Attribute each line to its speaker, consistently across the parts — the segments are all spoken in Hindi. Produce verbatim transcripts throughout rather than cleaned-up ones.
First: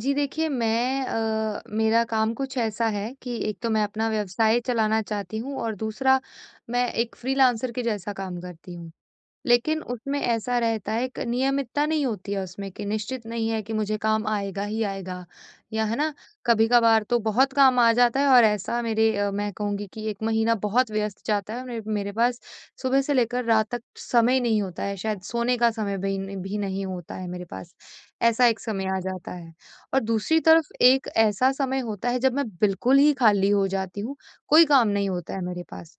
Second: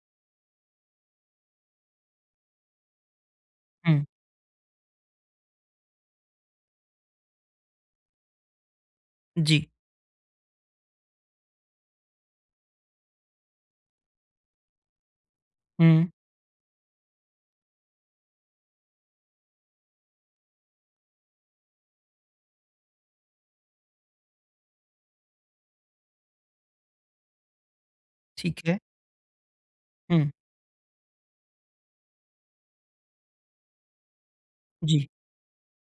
Speaker 1: जी देखिए, मैं अ, मेरा काम कुछ ऐसा है कि एक तो मैं
Speaker 2: हुँ,
Speaker 1: अपना व्यवसाय चलाना चाहती हूँ और दूसरा मैं एक फ्रीलांसर के जैसा काम करती हूँ।
Speaker 2: जी।
Speaker 1: लेकिन उसमें ऐसा रहता है, एक नियमितता नहीं होती है उसमें कि निश्चित नहीं है कि मुझे काम आएगा ही आएगा या है
Speaker 2: हुँ।
Speaker 1: ना? कभी-कभार तो बहुत काम आ जाता है और ऐसा मेरे अ, मैं कहूँगी कि एक महीना बहुत व्यस्त जाता है। मेरे मेरे पास सुबह से लेकर रात तक समय नहीं होता है, शायद सोने का समय भी न भी नहीं होता है मेरे पास। ऐसा एक
Speaker 2: ठीक है।
Speaker 1: समय आ जाता है और
Speaker 2: हुँ,
Speaker 1: दूसरी तरफ एक ऐसा समय होता है जब मैं बिल्कुल ही खाली हो जाती हूँ, कोई काम
Speaker 2: जी।
Speaker 1: नहीं होता है मेरे पास।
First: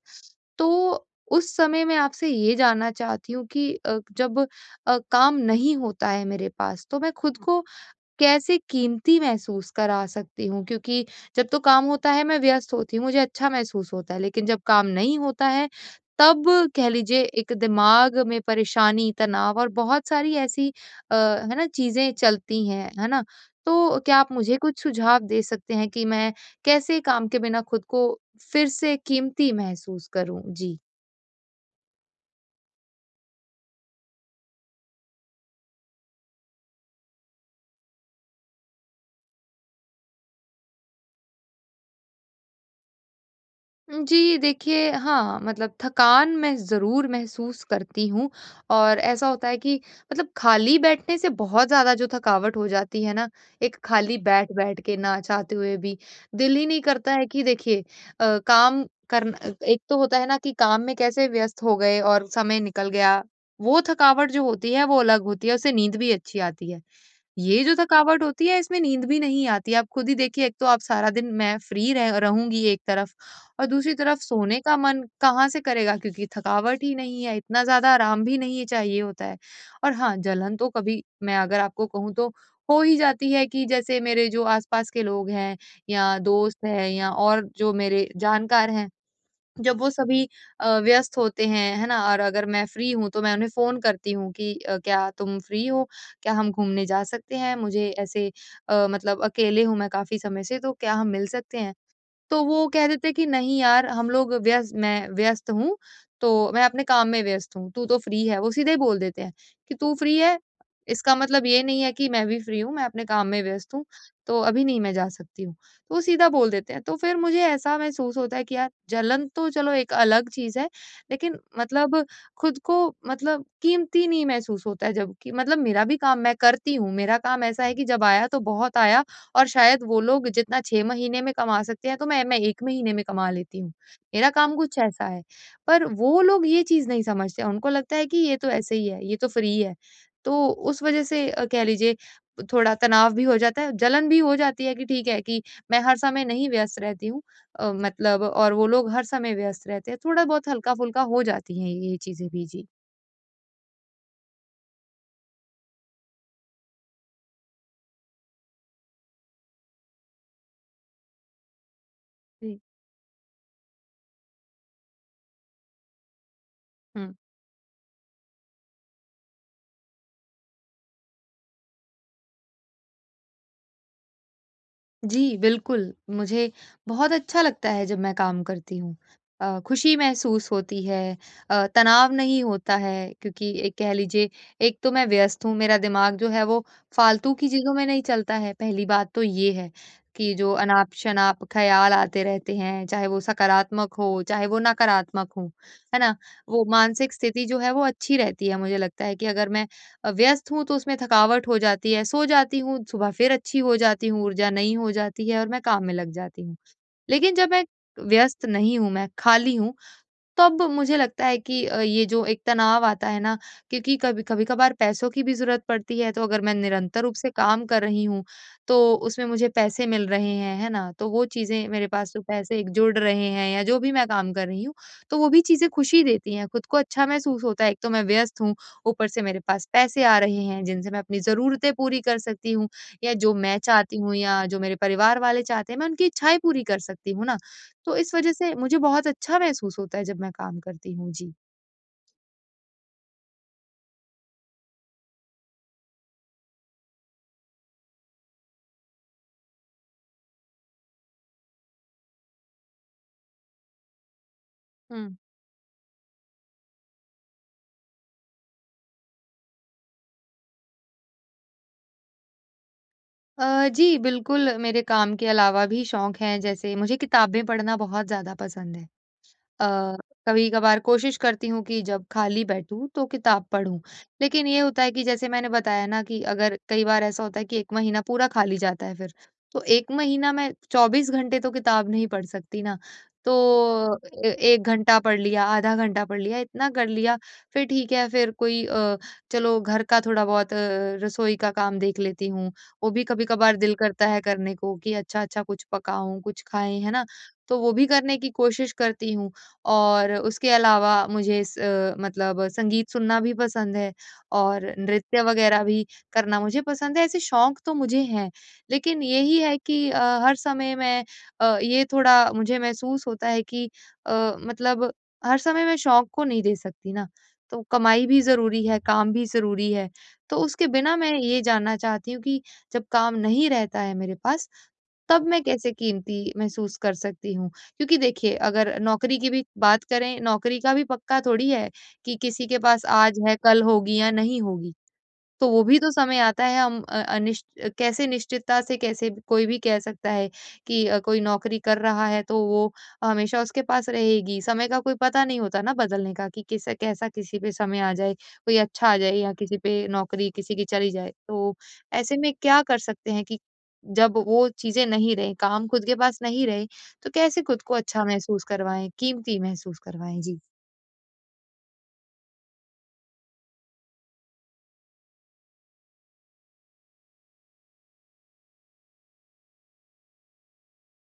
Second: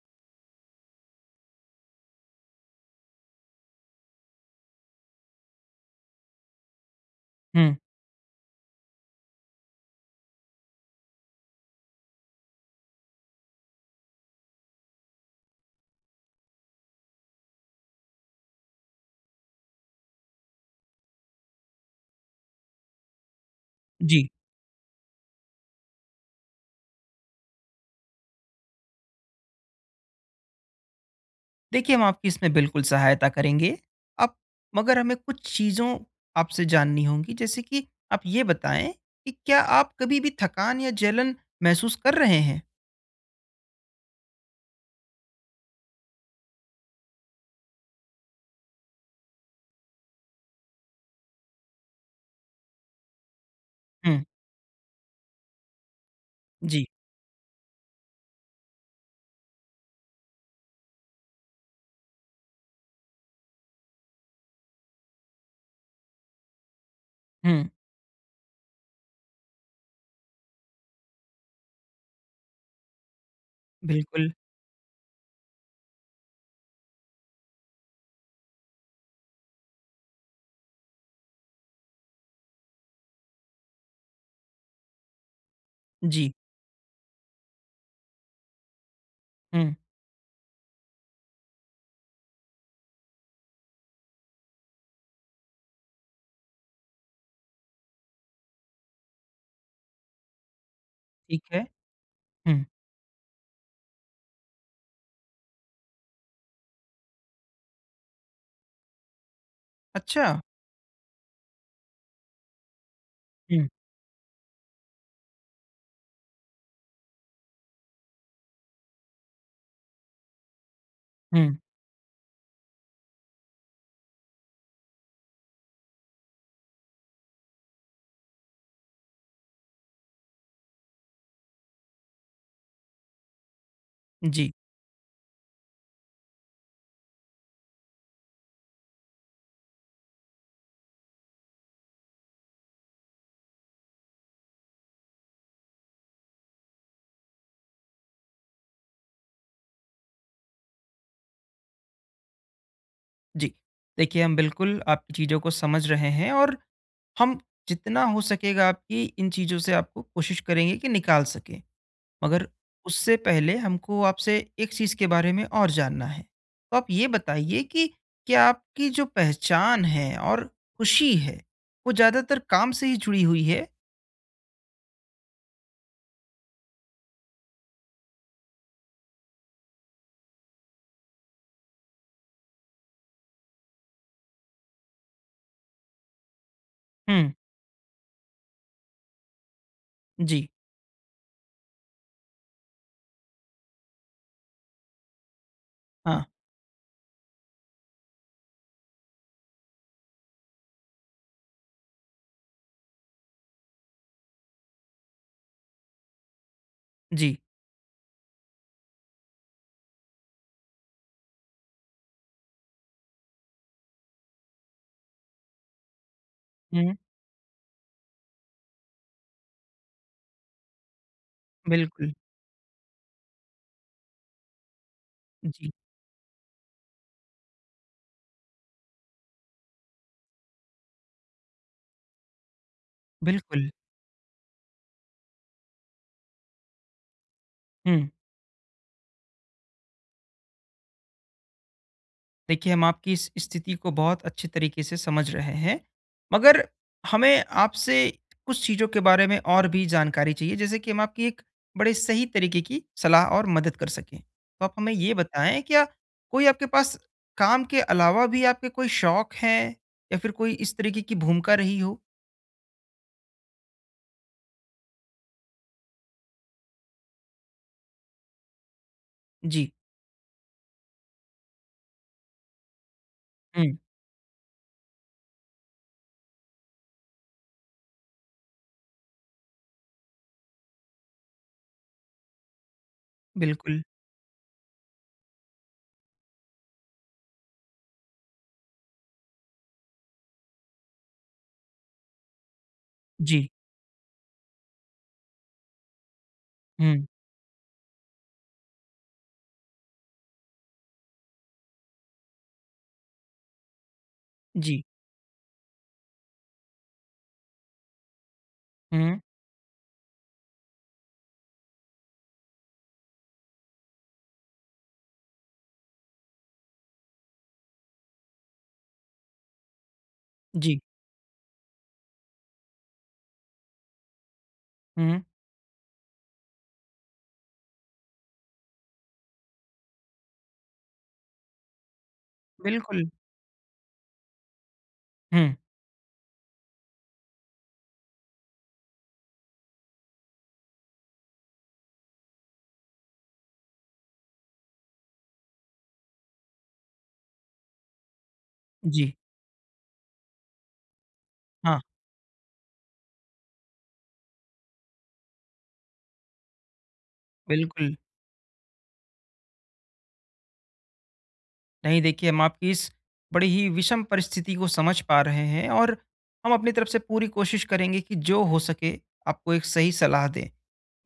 Speaker 1: तो उस समय मैं आपसे ये जानना चाहती हूँ कि अ, जब अ, काम नहीं होता है मेरे पास तो मैं खुद को
Speaker 2: हुँ,
Speaker 1: कैसे कीमती महसूस करा सकती हूँ? क्योंकि जब तो काम होता है मैं व्यस्त होती हूँ, मुझे अच्छा महसूस होता है, लेकिन जब काम नहीं होता है तब कह लीजिए एक दिमाग में परेशानी, तनाव और बहुत सारी ऐसी अ, है ना चीज़ें चलती हैं, है ना? तो क्या
Speaker 2: जी।
Speaker 1: आप मुझे कुछ सुझाव दे सकते हैं कि मैं कैसे काम के बिना खुद को फिर से कीमती महसूस करूँ? जी।
Speaker 2: देखिए, हम आपकी इसमें बिल्कुल सहायता करेंगे। आप मगर हमें कुछ चीज़ों आपसे जाननी होंगी, जैसे कि आप ये बताएँ कि क्या आप कभी भी थकान या जलन महसूस कर रहे हैं?
Speaker 1: जी, देखिए हाँ, मतलब थकान मैं ज़रूर महसूस करती हूँ और ऐसा होता है कि मतलब खाली बैठने से बहुत ज़्यादा जो थकावट हो जाती है ना, एक खाली
Speaker 2: हुँ,
Speaker 1: बैठ-बैठ के ना चाहते हुए भी, दिल ही नहीं
Speaker 2: जी।
Speaker 1: करता है कि देखिए अ, काम करना एक तो होता है ना कि काम में कैसे व्यस्त हो गए और समय निकल गया, वो थकावट जो होती है वो अलग होती है, उससे नींद भी अच्छी आती है। ये
Speaker 2: हुँ,
Speaker 1: जो थकावट होती है इसमें नींद भी नहीं आती। आप खुद ही देखिए एक तो आप सारा दिन मैं फ्री रह रहूँगी एक तरफ और दूसरी तरफ
Speaker 2: बिल्कुल।
Speaker 1: सोने का मन कहाँ से करेगा क्योंकि थकावट ही नहीं है, इतना ज़्यादा आराम भी नहीं चाहिए होता है। और हाँ, जलन तो कभी मैं अगर आपको कहूँ तो हो ही जाती है कि जैसे मेरे जो आस-पास के लोग हैं या
Speaker 2: जी।
Speaker 1: दोस्त हैं या और जो मेरे जानकार हैं,
Speaker 2: हुँ,
Speaker 1: जब वो सभी अ, व्यस्त होते हैं, है ना? और अगर मैं फ्री हूँ तो मैं उन्हें फ़ोन करती हूँ कि अ, "क्या तुम फ्री हो? क्या हम घूमने जा सकते हैं? मुझे ऐसे अ, मतलब अकेले हूँ मैं काफ़ी समय से, तो क्या हम मिल
Speaker 2: ठीक
Speaker 1: सकते
Speaker 2: है।
Speaker 1: हैं?" तो
Speaker 2: हुँ,
Speaker 1: वो कह देते कि नहीं यार हम लोग व्यस्त मैं व्यस्त हूँ, तो मैं अपने काम में व्यस्त हूँ, तू तो फ्री है। वो सीधे ही बोल देते हैं कि तू फ्री
Speaker 2: अच्छा।
Speaker 1: है, इसका मतलब ये नहीं है कि मैं भी फ्री हूँ, मैं अपने काम में
Speaker 2: हुँ,
Speaker 1: व्यस्त हूँ, तो अभी नहीं मैं जा सकती हूँ। तो वो सीधा बोल देते हैं। तो फिर मुझे ऐसा महसूस होता है कि यार जलन तो चलो एक अलग चीज़ है, लेकिन
Speaker 2: हुँ,
Speaker 1: मतलब खुद को मतलब कीमती नहीं महसूस होता है जब कि मतलब मेरा भी काम मैं करती हूँ। मेरा काम ऐसा है कि जब आया तो बहुत आया और शायद वो लोग जितना छह महीने में कमा सकते हैं, तो मैं मैं एक महीने में कमा लेती हूँ। मेरा
Speaker 2: जी,
Speaker 1: काम कुछ ऐसा है। पर वो लोग ये चीज़ नहीं समझते, उनको लगता है कि ये तो ऐसे ही है, ये तो फ्री है। तो उस वज़ह से अ, कह लीजिए थोड़ा तनाव भी हो जाता है, जलन भी हो जाती है कि ठीक है कि मैं हर समय नहीं व्यस्त रहती हूँ अ, मतलब और वो लोग हर समय व्यस्त रहते हैं। थोड़ा बहुत हल्का-फुल्का हो जाती हैं ये चीज़ें भी। जी।
Speaker 2: जी। देखिए, हम बिल्कुल आपकी चीज़ों को समझ रहे हैं और हम जितना हो सकेगा आपकी इन चीज़ों से आपको कोशिश करेंगे कि निकाल सकें। मगर
Speaker 1: जी।
Speaker 2: उससे पहले हमको आपसे एक चीज़ के बारे में और जानना है। तो आप ये
Speaker 1: हुँ।
Speaker 2: बताइए कि क्या आपकी जो पहचान है और खुशी है, वो ज़्यादातर काम से ही जुड़ी हुई है?
Speaker 1: जी, बिल्कुल। मुझे बहुत अच्छा लगता है जब मैं काम करती हूँ। अ, खुशी महसूस होती है, अ, तनाव नहीं होता है क्योंकि एक कह लीजिए एक तो मैं व्यस्त हूँ, मेरा दिमाग जो है वो
Speaker 2: हुँ,
Speaker 1: फालतू की चीज़ों में नहीं चलता है। पहली बात तो ये है कि
Speaker 2: जी,
Speaker 1: जो अनाप-शनाप ख़्याल आते रहते हैं, चाहे वो सकारात्मक हो, चाहे वो नकारात्मक हो, है ना?
Speaker 2: हाँ,
Speaker 1: वो मानसिक स्थिति जो है वो अच्छी रहती है। मुझे लगता है कि अगर मैं अ, व्यस्त हूँ तो उसमें थकावट हो जाती है, सो जाती हूँ, सुबह फिर अच्छी हो जाती हूँ, ऊर्जा नई हो जाती है और मैं काम में लग जाती हूँ। लेकिन
Speaker 2: जी,
Speaker 1: जब मैं व्यस्त नहीं हूँ, मैं खाली हूँ, तब मुझे लगता है कि अ, ये जो एक तनाव आता है ना क्योंकि कभी कभी-कभार पैसों की भी ज़रूरत पड़ती है, तो अगर मैं
Speaker 2: हुँ,
Speaker 1: निरंतर रूप से काम कर रही हूँ, तो उसमें मुझे पैसे मिल रहे हैं, है ना? तो वो चीज़ें मेरे पास
Speaker 2: बिल्कुल,
Speaker 1: जो पैसे एक जुड़ रहे हैं या जो भी मैं काम कर रही हूँ, तो वो भी चीज़ें
Speaker 2: जी,
Speaker 1: खुशी देती हैं, खुद को अच्छा महसूस होता है। एक तो मैं व्यस्त हूँ, ऊपर से मेरे पास पैसे आ रहे हैं जिनसे मैं अपनी ज़रूरतें पूरी कर सकती हूँ या जो मैं
Speaker 2: बिल्कुल,
Speaker 1: चाहती हूँ या जो मेरे परिवार वाले चाहते हैं, मैं उनकी इच्छाएँ पूरी कर सकती हूँ ना। तो
Speaker 2: हुँ।
Speaker 1: इस वजह से मुझे बहुत अच्छा महसूस होता है जब मैं काम करती हूँ। जी।
Speaker 2: देखिए, हम आपकी इस स्थिति को बहुत अच्छे तरीके से समझ रहे हैं। मगर हमें आपसे कुछ चीज़ों के बारे में और भी जानकारी चाहिए, जैसे कि हम आपकी एक बड़े सही तरीके की सलाह और मदद कर सकें। तो आप हमें ये
Speaker 1: हुँ।
Speaker 2: बताएँ, क्या कोई आपके पास काम के अलावा भी आपके कोई शौक हैं या फिर कोई इस तरीके की भूमिका रही हो?
Speaker 1: अ, जी बिल्कुल मेरे काम के अलावा भी शौक हैं जैसे मुझे किताबें पढ़ना बहुत ज़्यादा पसंद है।
Speaker 2: जी।
Speaker 1: अ, कभी-कभार कोशिश करती हूँ कि जब खाली बैठूँ तो किताब
Speaker 2: हुँ,
Speaker 1: पढूँ। लेकिन ये होता है कि जैसे मैंने बताया ना कि अगर कई बार ऐसा होता है कि एक महीना पूरा खाली जाता है फिर। तो एक महीना मैं चौबीस घंटे तो किताब नहीं पढ़ सकती ना। तो
Speaker 2: बिल्कुल।
Speaker 1: ए एक घंटा पढ़ लिया, आधा घंटा पढ़ लिया, इतना कर लिया, फिर ठीक है फिर कोई अ, चलो घर का थोड़ा-बहुत अ, रसोई का काम देख लेती हूँ। वो भी
Speaker 2: जी।
Speaker 1: कभी-कभार दिल करता है करने को कि अच्छा-अच्छा कुछ पकाऊँ, कुछ खाएँ, है
Speaker 2: हुँ,
Speaker 1: ना? तो वो भी करने की कोशिश करती हूँ। और उसके अलावा मुझे स अ, मतलब संगीत सुनना भी पसंद है और
Speaker 2: जी।
Speaker 1: नृत्य वगैरह भी करना मुझे पसंद है। ऐसे शौक तो मुझे हैं, लेकिन
Speaker 2: हुँ,
Speaker 1: यही है कि अ, हर समय मैं अ, ये थोड़ा मुझे महसूस होता है कि अ, मतलब हर समय मैं शौक को नहीं दे सकती ना। तो कमाई भी ज़रूरी है, काम भी ज़रूरी है। तो उसके
Speaker 2: जी।
Speaker 1: बिना मैं ये जानना चाहती हूँ कि जब काम नहीं रहता है मेरे पास,
Speaker 2: हुँ,
Speaker 1: तब मैं कैसे कीमती महसूस कर सकती हूँ? क्योंकि देखिए अगर नौकरी की भी बात करें, नौकरी का भी पक्का थोड़ी है कि किसी के पास
Speaker 2: बिल्कुल।
Speaker 1: आज है, कल होगी या नहीं होगी। तो
Speaker 2: हुँ,
Speaker 1: वो भी तो समय आता है हम अ, अनिश्च कैसे निश्चितता से कैसे भी- कोई भी कह सकता है कि अ, कोई नौकरी कर रहा है तो वो हमेशा उसके पास रहेगी। समय का कोई पता नहीं होता ना बदलने का कि किस कैसा किसी पे समय आ जाए, कोई अच्छा आ
Speaker 2: जी।
Speaker 1: जाए या किसी पे नौकरी किसी की चली जाए। तो
Speaker 2: हाँ,
Speaker 1: ऐसे में क्या कर सकते हैं कि जब वो चीज़ें नहीं रहे, काम खुद के पास नहीं रहे, तो कैसे खुद को
Speaker 2: बिल्कुल।
Speaker 1: अच्छा महसूस करवाएँ, कीमती महसूस करवाएँ? जी।
Speaker 2: नहीं, देखिए, हम आपकी इस बड़ी ही विषम परिस्थिति को समझ पा रहे हैं और हम अपनी तरफ से पूरी कोशिश करेंगे कि जो हो सके आपको एक सही सलाह दें।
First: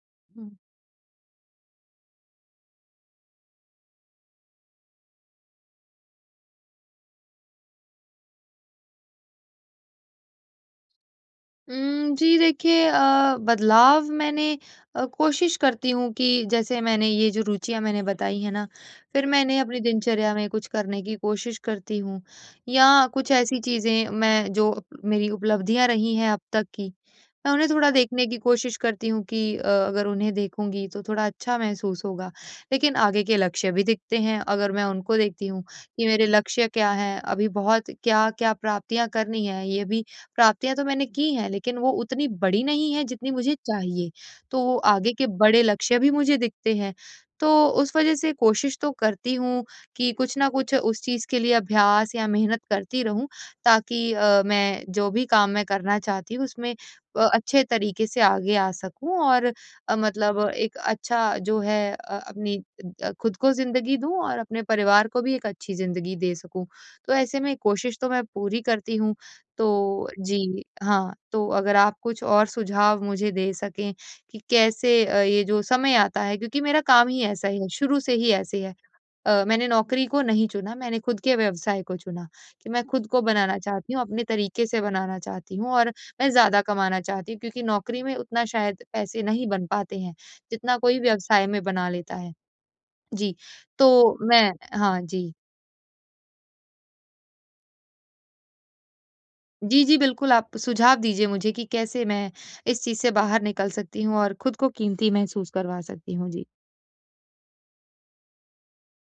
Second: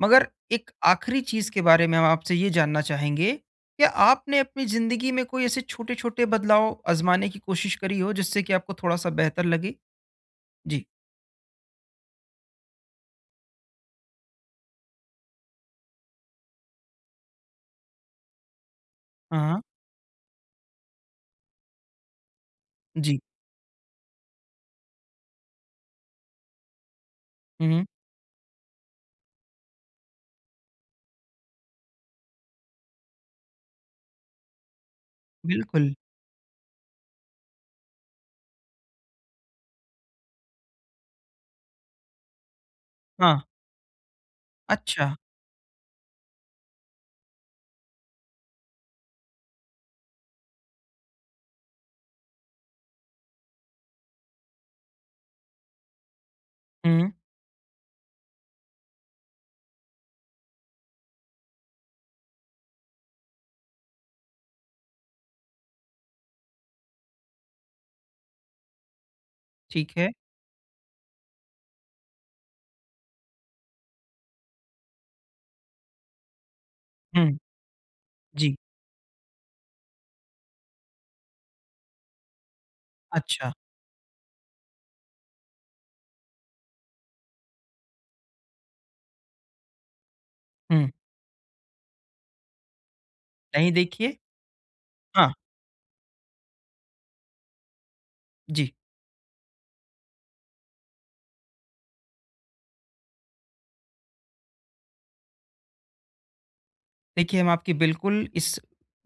Speaker 2: मगर एक आखिरी चीज़ के बारे में हम आपसे ये जानना चाहेंगे, क्या आपने अपनी ज़िंदगी में कोई ऐसे छोटे-छोटे बदलाव आज़माने की कोशिश करी हो जिससे कि आपको थोड़ा-सा बेहतर लगे? जी।
Speaker 1: उम, जी देखिए अ, बदलाव मैंने अ, कोशिश करती हूँ कि जैसे मैंने ये जो रुचियाँ मैंने बताई हैं ना, फिर
Speaker 2: हाँ,
Speaker 1: मैंने
Speaker 2: हाँ।
Speaker 1: अपनी दिनचर्या में कुछ करने की कोशिश करती हूँ या
Speaker 2: जी।
Speaker 1: कुछ ऐसी चीज़ें मैं जो अप- मेरी उपलब्धियाँ रही हैं अब तक की, मैं उन्हें
Speaker 2: हुँ, हुँ।
Speaker 1: थोड़ा देखने की कोशिश करती हूँ कि अ, अगर उन्हें देखूँगी तो थोड़ा अच्छा महसूस होगा। लेकिन आगे के लक्ष्य भी दिखते हैं, अगर मैं उनको देखती हूँ
Speaker 2: बिल्कुल।
Speaker 1: कि मेरे लक्ष्य क्या हैं, अभी बहुत क्या-क्या प्राप्तियाँ करनी हैं, ये भी प्राप्तियाँ तो मैंने की हैं, लेकिन वो उतनी बड़ी नहीं है जितनी
Speaker 2: हाँ।
Speaker 1: मुझे चाहिए। तो वो आगे
Speaker 2: अच्छा।
Speaker 1: के बड़े लक्ष्य भी मुझे दिखते हैं। तो उस वज़ह से कोशिश तो करती हूँ कि कुछ न कुछ उस चीज़ के लिए अभ्यास या मेहनत करती रहूँ ताकि अ, मैं जो भी काम मैं करना चाहती हूँ उसमें
Speaker 2: हुँ,
Speaker 1: अ, अच्छे तरीके से आगे आ सकूँ और अ, मतलब एक अच्छा जो है अ, अपनी अ, खुद को ज़िंदगी दूँ और अपने परिवार को भी एक अच्छी ज़िंदगी दे सकूँ। तो ऐसे में कोशिश तो मैं पूरी करती हूँ
Speaker 2: ठीक
Speaker 1: तो
Speaker 2: है।
Speaker 1: जी, हाँ, तो अगर आप कुछ और सुझाव मुझे दे सकें कि कैसे अ, ये जो समय आता है क्योंकि मेरा काम ही
Speaker 2: हुँ,
Speaker 1: ऐसा ही है, शुरू से ही
Speaker 2: जी।
Speaker 1: ऐसे ही है। अ, मैंने नौकरी को नहीं चुना, मैंने खुद के व्यवसाय को चुना कि मैं खुद को
Speaker 2: अच्छा।
Speaker 1: बनाना चाहती हूँ, अपने तरीके से बनाना चाहती हूँ और मैं ज़्यादा कमाना चाहती हूँ क्योंकि नौकरी में उतना शायद पैसे नहीं बन पाते हैं, जितना
Speaker 2: हुँ।
Speaker 1: कोई व्यवसाय में बना लेता है। जी,
Speaker 2: नहीं, देखिए।
Speaker 1: तो मैं हाँ
Speaker 2: हाँ,
Speaker 1: जी।
Speaker 2: जी।
Speaker 1: जी, जी, बिल्कुल, आप सुझाव दीजिए मुझे कि कैसे मैं इस चीज़ से बाहर निकल सकती हूँ और खुद को कीमती महसूस करवा सकती हूँ? जी।
Speaker 2: देखिए, हम आपकी बिल्कुल इस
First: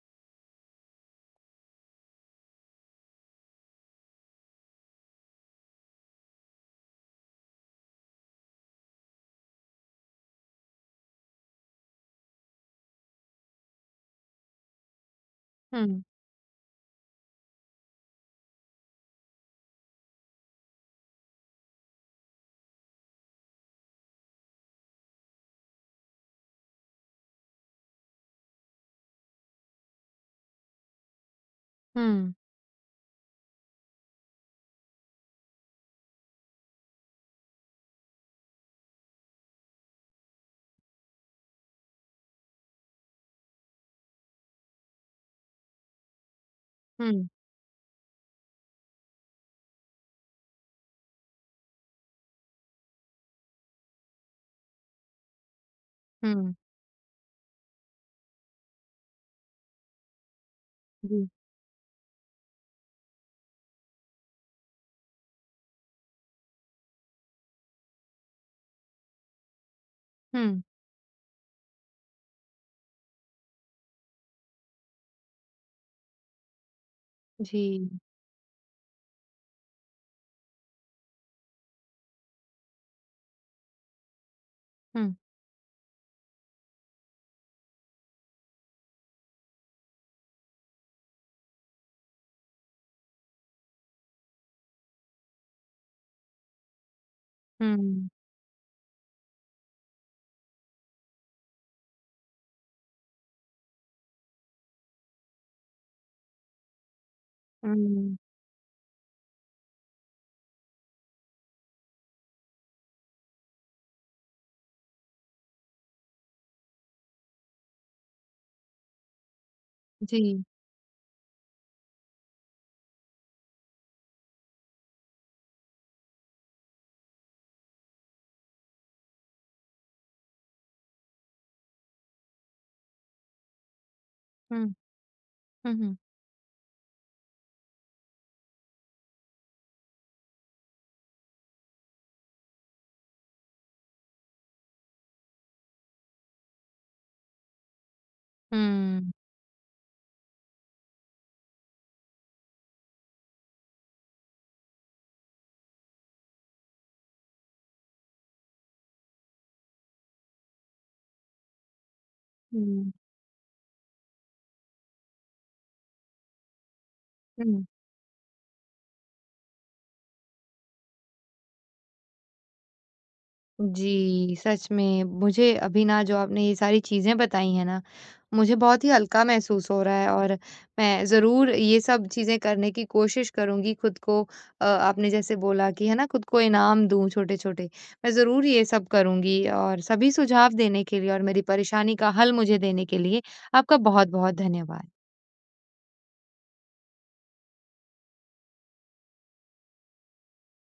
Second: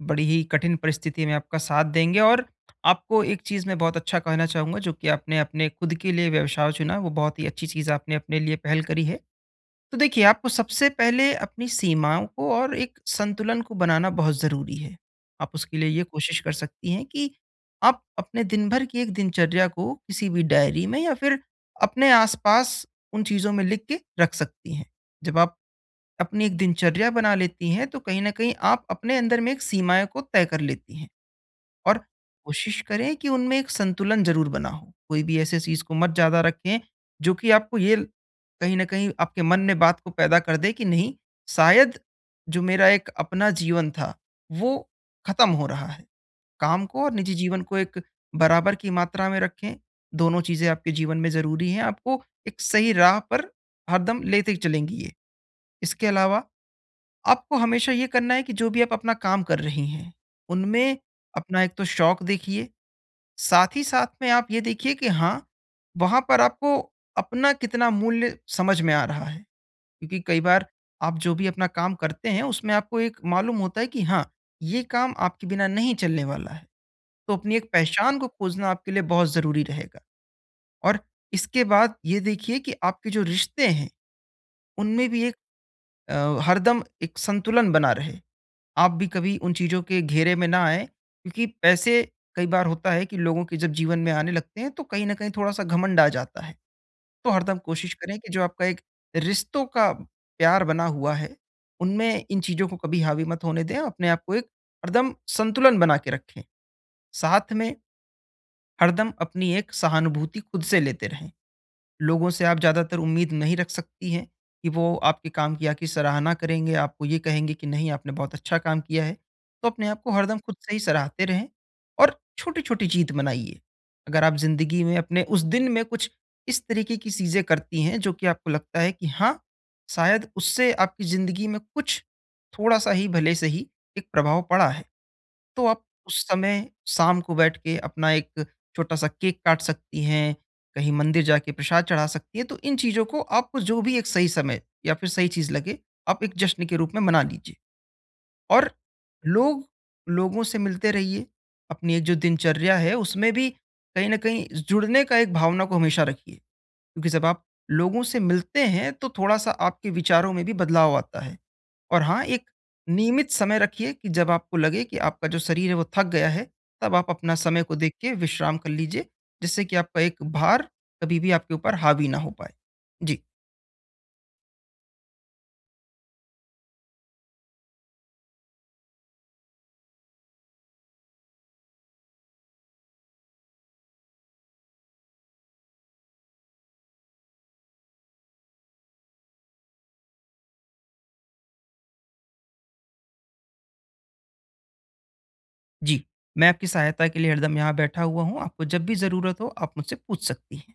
Speaker 2: बड़ी ही कठिन परिस्थिति में आपका साथ देंगे और आपको एक चीज़ मैं बहुत अच्छा कहना चाहूँगा जो कि आपने अपने खुद के लिए व्यवसाय चुना, वो बहुत ही अच्छी चीज़ आपने अपने लिए पहल करी है। तो देखिए, आपको सबसे पहले अपनी सीमाओं को और एक संतुलन को बनाना बहुत ज़रूरी है। आप उसके लिए
Speaker 1: हुँ,
Speaker 2: ये कोशिश कर सकती हैं कि आप अपने दिन भर की एक दिनचर्या को किसी भी डायरी में या फिर अपने आस-पास उन चीज़ों में लिख के रख सकती हैं। जब आप अपनी एक दिनचर्या बना लेती हैं, तो कहीं न कहीं आप अपने अंदर में एक सीमाएँ को तय कर लेती हैं और
Speaker 1: हुँ,
Speaker 2: कोशिश करें कि उनमें एक संतुलन ज़रूर बना हो। कोई भी ऐसे चीज़ को मत ज़्यादा रखें, जो कि आपको ये ल कहीं न कहीं आपके मन में बात को पैदा कर दे कि नहीं, शायद जो मेरा एक अपना जीवन था, वो खत्म हो रहा है। काम को और
Speaker 1: हुँ,
Speaker 2: निजी जीवन को एक बराबर की मात्रा में रखें, दोनों चीज़ें आपके जीवन में ज़रूरी हैं, आपको एक सही राह पर हरदम लेते चलेंगी ये। इसके अलावा
Speaker 1: हुँ,
Speaker 2: आपको हमेशा ये करना है कि जो भी आप अपना काम कर रही हैं, उनमें
Speaker 1: जी,
Speaker 2: अपना एक तो शौक देखिए, साथ ही साथ में आप ये देखिए कि हाँ, वहाँ पर आपको अपना कितना मूल्य समझ में आ रहा है। क्योंकि कई
Speaker 1: हुँ,
Speaker 2: बार आप जो भी अपना काम करते हैं, उसमें आपको एक मालूम होता है कि हाँ, ये काम आपके बिना नहीं चलने वाला है। तो अपनी एक
Speaker 1: जी,
Speaker 2: पहचान को खोजना आपके लिए बहुत ज़रूरी रहेगा और इसके बाद ये देखिए कि आपके जो रिश्ते हैं, उनमें
Speaker 1: हुँ,
Speaker 2: भी एक अ, हरदम एक संतुलन बना रहे। आप भी कभी उन चीज़ों के घेरे में ना आएँ, क्योंकि पैसे कई बार होता है कि लोगों के जब जीवन में आने लगते हैं, तो कहीं न कहीं थोड़ा-सा घमंड आ जाता है। तो हरदम कोशिश
Speaker 1: हुँ,
Speaker 2: करें कि जो आपका एक रिश्तों का प्यार बना हुआ है, उनमें इन चीज़ों को कभी हावी मत होने दें। अपने आप को एक हरदम संतुलन बना के रखें। साथ में
Speaker 1: हुँ,
Speaker 2: हरदम अपनी एक सहानुभूति खुद से लेते रहें। लोगों से आप ज़्यादातर उम्मीद नहीं रख सकती हैं कि वो आपके काम की आखिर सराहना करेंगे, आपको ये कहेंगे कि नहीं आपने बहुत अच्छा काम किया है। तो अपने आप को हरदम
Speaker 1: जी,
Speaker 2: खुद से ही सराहते रहें और छोटी-छोटी जीत मनाइए। अगर आप ज़िंदगी में अपने उस दिन में कुछ इस तरीके की चीज़ें करती हैं जो कि आपको लगता है कि हाँ, शायद उससे आपकी ज़िंदगी में कुछ थोड़ा-सा ही भले से ही एक प्रभाव
Speaker 1: हुँ,
Speaker 2: पड़ा है। तो
Speaker 1: हुँ,
Speaker 2: आप
Speaker 1: हुँ,
Speaker 2: उस समय शाम को बैठ के अपना एक छोटा-सा केक काट सकती हैं, कहीं मंदिर जाके प्रसाद चढ़ा सकती हैं। तो इन चीज़ों को आपको जो भी एक सही समय या फिर सही चीज़ लगे, आप एक जश्न के रूप में मना लीजिए। और लोग लोगों से मिलते रहिए, अपनी एक जो दिनचर्या है उसमें भी कहीं न कहीं जुड़ने का एक भावना को हमेशा रखिए। क्योंकि जब आप लोगों से मिलते हैं, तो थोड़ा-सा आपके विचारों में भी बदलाव आता है। और हाँ, एक
Speaker 1: हुँ,
Speaker 2: नियमित समय रखिए कि जब आपको लगे कि आपका जो शरीर है वो थक गया है, तब आप अपना समय
Speaker 1: हुँ।
Speaker 2: को देख के विश्राम कर लीजिए, जिससे कि आपका एक भार कभी भी आपके ऊपर हावी ना हो पाए। जी,
Speaker 1: जी, सच में। मुझे अभी ना जो आपने ये सारी चीज़ें बताई हैं ना, मुझे बहुत ही हल्का महसूस हो रहा है और मैं ज़रूर ये सब चीज़ें करने की कोशिश करूँगी खुद को अ, आपने जैसे बोला कि है ना खुद को इनाम दूँ छोटे-छोटे। मैं ज़रूर ये सब करूँगी और सभी सुझाव देने के लिए और मेरी परेशानी का हल मुझे देने के लिए आपका बहुत-बहुत धन्यवाद।
Speaker 2: जी। मैं आपकी सहायता के लिए हरदम यहाँ बैठा हुआ हूँ, आपको जब भी ज़रूरत हो आप मुझसे पूछ सकती हैं।